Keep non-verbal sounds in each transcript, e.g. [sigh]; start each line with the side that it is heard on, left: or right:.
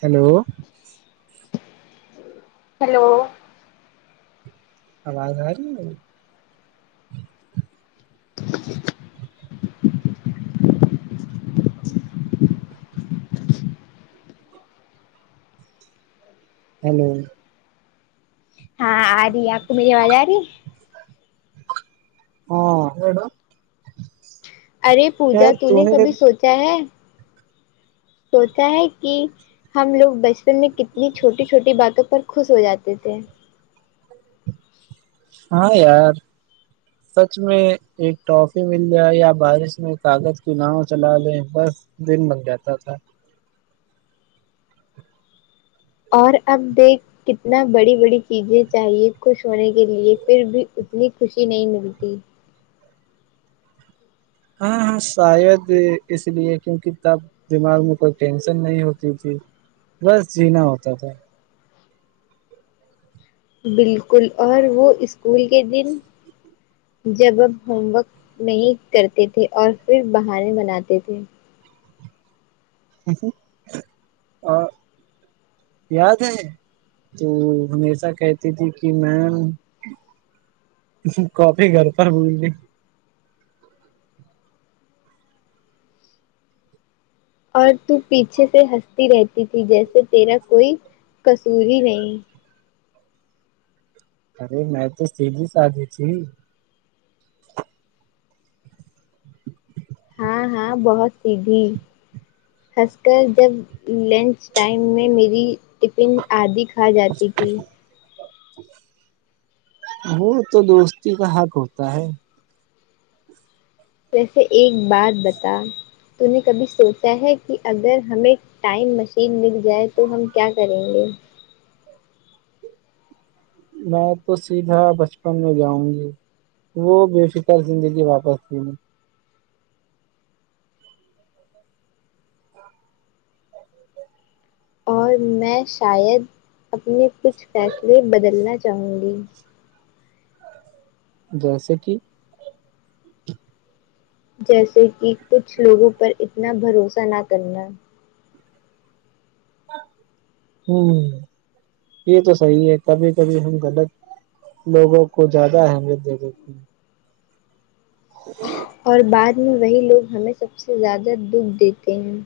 right: hello
left: hello
right: آواز آرہی ہے میری ہیلو
left: ہاں آرہی ہے آپ کو میری آواز آرہی ہے
right: ہاں
left: ارے پوجا تو نے کبھی سوچا ہے سوچا ہے کی ہم لوگ بچپن میں کتنی چھوٹی چھوٹی باتوں پر خوش ہوجاتے تھے
right: ہاں یار سچ میں ایک ٹافی مل جائے یا بارش میں کاغذ کی ناؤ چلا لیں بس دن بن جاتا تھا
left: اور اب دیکھ کتنا بڑی بڑی چیزیں چاہیے خوش ہونے کے لیے پھر بھی اتنی خوشی نہیں ملتی
right: ہاں ہاں شاید اس لیے کیونکہ تب دماغ میں کوئی ٹینشن نہیں ہوتی تھی بس جینا ہوتا تھا
left: بالکل اور وہ اسکول کے دن جب جب ہوم ورک نہیں کرتے تھے اور پھر بہانے بناتے تھے
right: [unintelligible] اور یاد ہے تو ہمیشہ کہتی تھی کہ میم کاپی گھر پر بھول گئ
left: اور تو پیچھے سے ہنستی رہتی تھی جیسے تیرا کوئی قصور ہی نہیں
right: ارے میں تو سیددھی سادھی تھی
left: ہاں ہاں بہت سیدھی خاص کر جب لنچ ٹائم میں میری ٹفن آدھی کھا جاتی تھی
right: وہ تو دوستی کا حق ہوتا ہے
left: ویسے ایک بات بتا تو نے کبھی سوچا ہے کہ اگر ہمیں ٹائم مشین مل جائے تو ہم کیا کریں گے
right: میں تو سیدھا بچپن میں جاؤں گی وہ بے فکر زندگی واپس جینے
left: اور میں شاید اپنے کچھ فیصلے بدلنا چاہوں گی
right: جیسے کہ
left: جیسے کہ کچھ لوگوں پر اتنا بھروسہ نہ کرنا
right: ہوں یہ تو صحیح ہے کبھی کبھی ہم غلط لوگوں کو زیادہ اہمیت دے دیتے ہیں
left: اور بعد میں وہی لوگ ہمیں سب سے زیادہ دکھ دیتے ہیں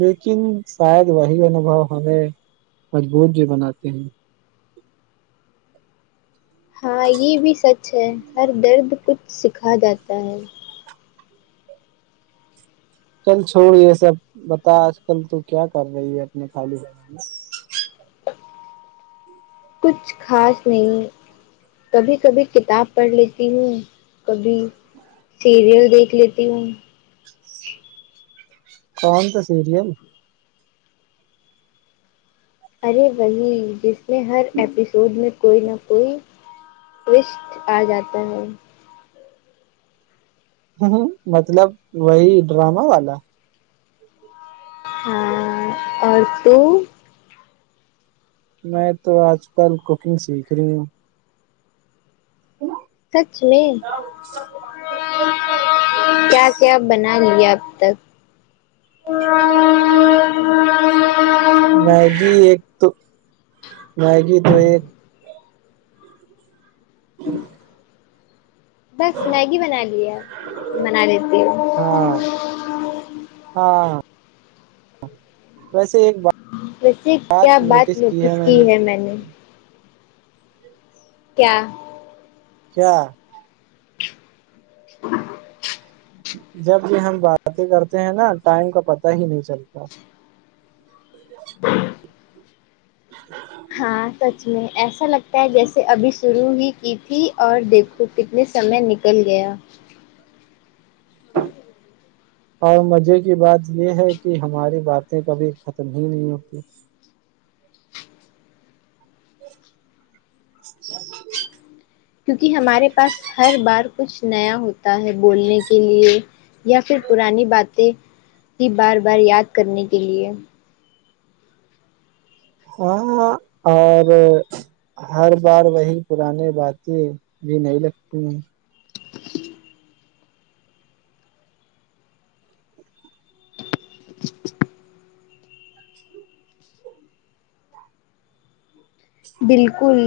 right: لیکن شاید وہی ان انوبھو ہمیں مضبوط بھی بناتے ہیں
left: ہاں یے بھی سچ ہے ہر درد کچھ سکھا جاتا ہے
right: چل چھوڑ یےسب بتا آج کل تو کیا کر رہی ہے اپنے خالی میں
left: کچھ خاص نہیں کبھی کبھی کتاب پڑھ لیتی ہوں کبھی سیریل دیکھ لیتی ہوں
right: کونسا سیریل
left: ارے وہی جس میں ہر ایپیسوڈ میں کوئی نہ کوئی ٹویسٹ آ جاتا ہے
right: ہ مطلب وہی ڈرامہ والا
left: ہ اور تو
right: میں تو آج کل کوکنگ سیکھ رہی ہوں [unintelligible]
left: کچھ نہیں کیا کیا بنا لیا اب تک [inaudible]
right: میگی ایک تو میگی تو ایک
left: بس میگی بنا لییا بنا لیتی ہو
right: ہاں ہاں ویسے ایک بات
left: ویسے کیا بات نوٹس کی ہے میں نے کیا
right: کیا
left: [inaudible]
right: جب بھی ہم باتیں کرتے ہیں نا ٹائم کا پتا ہی نہیں چلتا
left: [inaudible] ہاں سچ میں ایسا لگتا ہے جیسے ابھی شروع ہی کی تھی اور دیکھو تو کتنے سمے نکل گیا
right: اور مجے کی باتے ہے کی ہماری باتیں کبھی ختم ہی نہیں ہوتی
left: کیونکی ہمارے پاس ہر بار کچھ نیا ہوتا ہے بولنے کے لیے یا فیر پرانی باتیں کی بار بار یاد کرنے کے لیے
right: ہاں اور ہر بار وہی پرانی باتیں بھی نہیں لگتی ہیں
left: بالکل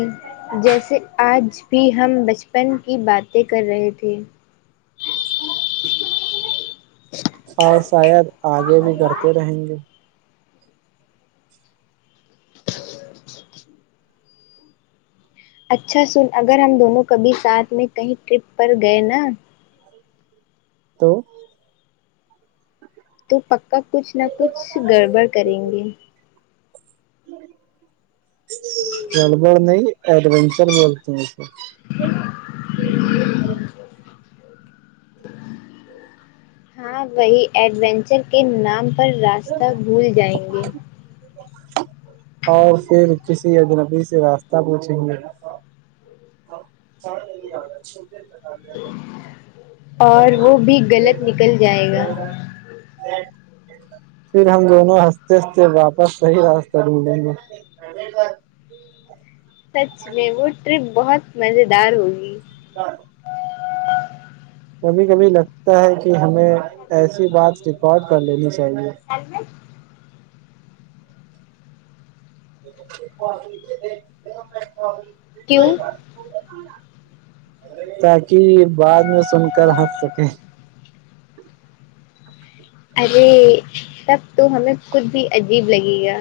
left: جیسے آج بھی ہم بچ پن کی باتیں کر رہے تھے
right: اور شاید آگے بھی کرتے رہیں گے
left: اچھا سن اگر ہم دونوں کبھی ساتھ میں کہیں ٹرپ پر گئے نا
right: تو
left: تو پکا کچھ نہ کچھ گڑبڑ کریں گے
right: گڑبڑ نہیں ایڈینچر بولتے ہیں
left: [inaudible] ہاں وہی ایڈونچر کے نام پر راستہ بھول جائیں گے
right: اور فر کسی اجنبی سے راستہ پوچھیں گے [unintelligible]
left: اور وہ بھی غلط نکل جائے گا
right: پھر ہم دونوں ہنستے ہنستے واپس صحیح راستہ ڈھونڈے گے
left: سچ میں وہ ٹرپ بہت مزیدار ہوگی
right: ہ [unintelligible] کبھی کبھی لگتا ہے کہ ہمیں ایسی بات ریکارڈ کر لینی چاہیے
left: ال [unintelligible]
right: [unintelligible]
left: کیوں
right: تاک بعد میں سن کر ہنس سکے
left: ارے تب تو ہمیں خود بھی عجیب لگے گا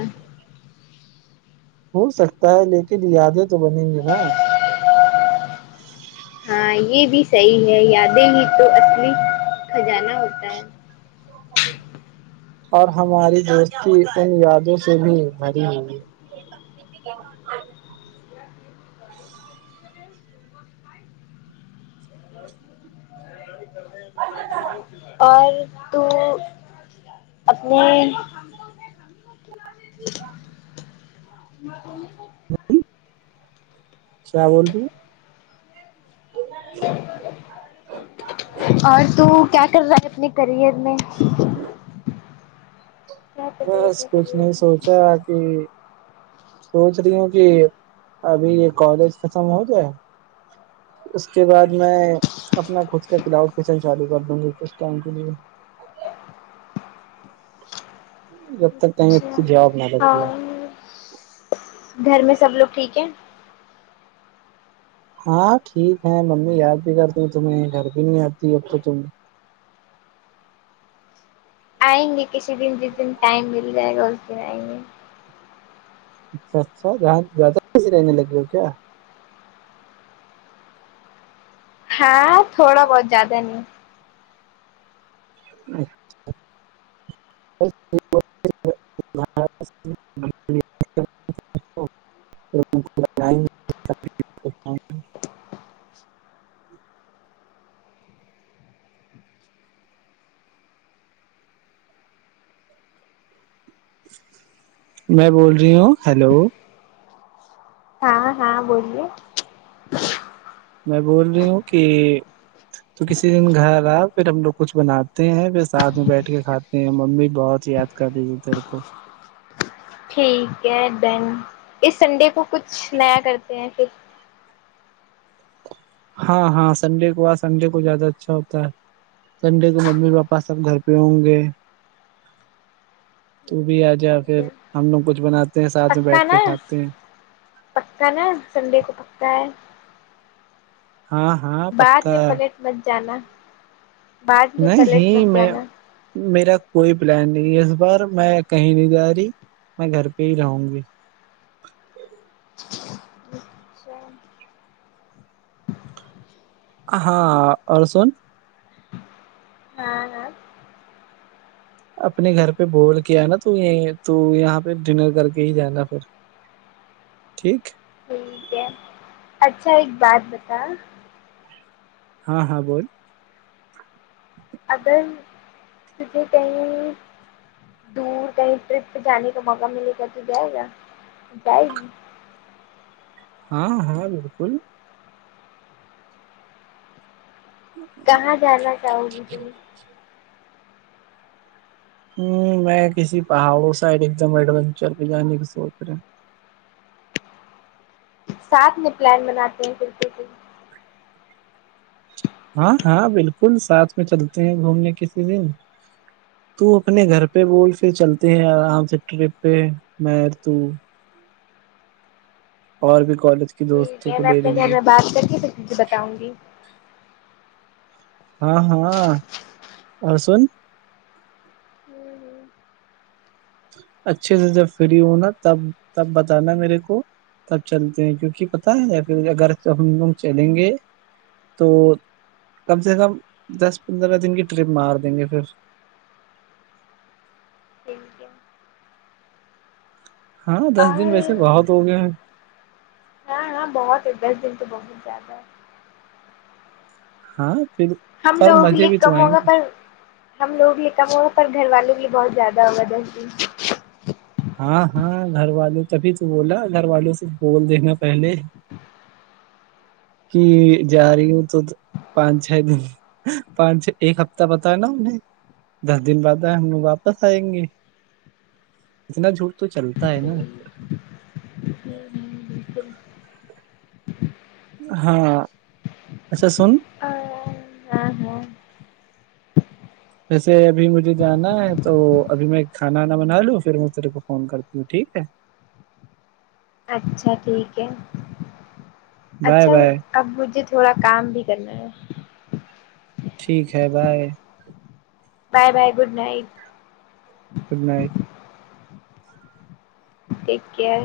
right: ہو سکتا ہے لیکن یادیں تو بنیں گے نا
left: ہاں یہ بھی صحیح ہے یادیں ہی تو اپنے خجانہ ہوتا ہے
right: اور ہماری دوستی ان یادوں سے بھی بھری ہوئی
left: اور تو اپنی
right: کیا بولتی
left: اور تو کیا کر رہا ہے اپنے کریئر میں کیا کر رہی ہے
right: بس
left: اپنے
right: کچھ
left: کریئر
right: نہیں
left: میں
right: سوچا کہ سوچ رہی ہوں کہ ابھی یہ کالج ختم ہو جائے اس کے بعد میں اپنا خود کا کلاؤڈ کچن چالو کر دوں گا کچھ ٹائم کے لیے جب تک کہیں
left: اچھا
right: اچھی جاب نہ لگ جائے
left: اور گھر میں سب لوگ ٹھیک ہے
right: ہاں ٹھیک ہے ممی یاد بھی کرتی تمہیں گھر بھی نہیں آتی اب تو تم
left: آئیں گے کسی دن جس دن ٹائم مل جائے گا اس دن آئیں گے
right: اچھا اچھا جہاں زیادہ بزی رہنے لگے ہو کیا
left: ہاں تھوڑا بہت زیادہ نہیں
right: مار [unintelligible] میں بول رہی ہوں ہیلو
left: ہاں ہاں بولیے
right: میں بول رہی ہوں کہ تو کسی دن گھر آ پھر ہم لوگ کچھ بناتے ہیں پھر ساتھ میں بیٹھ کے کھاتے ممی بہت یاد کر رہی تھی تیرے کو
left: ٹھیک ہے ڈن اس سنڈے کو کچھ نیا کرتے ہیں پھر
right: ہاں ہاں سنڈے کو سنڈے کو زیادہ اچھا ہوتا ہے سنڈے کو ممی پاپا سب گھر پہ ہوں گے تو بھی آ جا
left: ٹھیک
right: پھر
left: ہے،
right: ہم لوگ کچھ بناتے ہیں ساتھ میں
left: پکا
right: بیٹھ
left: نا
right: کے کھاتے ہیں
left: پکا نا سنڈے کو پکا ہے
right: ہاں ہاں
left: بعد
right: پکا
left: میں پلٹ مت جانا بعد میں پلٹ
right: نہیں
left: مت
right: میں
left: جانا
right: میرا کوئی پلان نہیں ہے اس بار میں کہیں نہیں جا رہی میں گھر پہ ہی رہوں گی ہاں اور سن
left: ہاں ہاں
right: اپنے گھر پہ بول کے آناا تو یہ تو یہاں پہ ڈنر کر کے ہی جانا پھر ٹھیک
left: ٹھیک ہے اچھا ایک بات بتا
right: ہاں ہاں بول
left: اگر تجھے کہیں دور کہیں ٹرپ پہ جانے کا موقع ملے گا تو جائے گا جائے گی
right: ہاں ہاں بالکل
left: کہاں جانا چاہو گی تم
right: ہوں میں کسی پہاڑوں سائڈ ایک دم ایڈونچر پہ جانے کا سوچ رہے
left: ساتھ میں پلان بناتے ہیں پھرتے
right: ہاں ہاں بالکل ساتھ میں چلتے ہیں گھومنے کے لیے تو اپنے گھر پہ بول پھر چلتے ہیں آرام سے ٹرپ پہ میں تو اور بھی کالج کے
left: ٹھیک
right: دوستوں
left: ہے
right: کو
left: میں
right: لے
left: اپنے
right: لیں
left: گھر
right: گے
left: میں بات کر کے پھر تجھے بتاؤں گی
right: ہاں ہاں اور سن اچھے سے جب فری ہو نا تب تب بتانا میرے کو تب چلتے ہیں کیونکہ پتہ ہے یا پھر اگر تو ہم لوگ چلیں گے تو کم سے کم دس پندرہ دن کی ٹرپ مار دیں گے پھر
left: [unintelligible]
right: ہاں دس دن
left: اور
right: ویسے بہت ہو گیا ہیں
left: ہاں ہاں بہت ہے دس دن تو بہت زیادہ ہے
right: ہاں پھر
left: ہم
right: اور
left: لوگوں کے
right: مزے
left: لیے
right: بھی تو
left: کم
right: آئیں
left: ہوگا
right: گے
left: پر ہم لوگ لیے کم ہوا پر گھر والوں کے لیے بہت زیادہ ہوا دس دن
right: ہاں ہاں گھر والے تبھی تو بولا گھر والوں سے بول دینا پہلے کہ جا رہی ہوں تو پانچ چھ دن پانچ ایک ہفتہ بتا نا دس دن بعد آئے ہم لوگ واپس آئیں گے اتنا جھوٹ تو چلتا ہے نا
left: بالکل
right: ہاں اچھا سن
left: ا ہاں ہاں
right: ویسے ابھی مجھے جانا ہے تو ابھی میں کھاناا بنا لوں پھر میں تیرے کو فون کرتی ہوں ٹھیک ہے
left: اچھا ٹھیک ہے
right: بائے
left: اچھا
right: بائے
left: اب مجھے تھوڑا کام بھی کرنا ہے
right: ٹھیک ہے bye
left: bye bye good night
right: good night
left: take care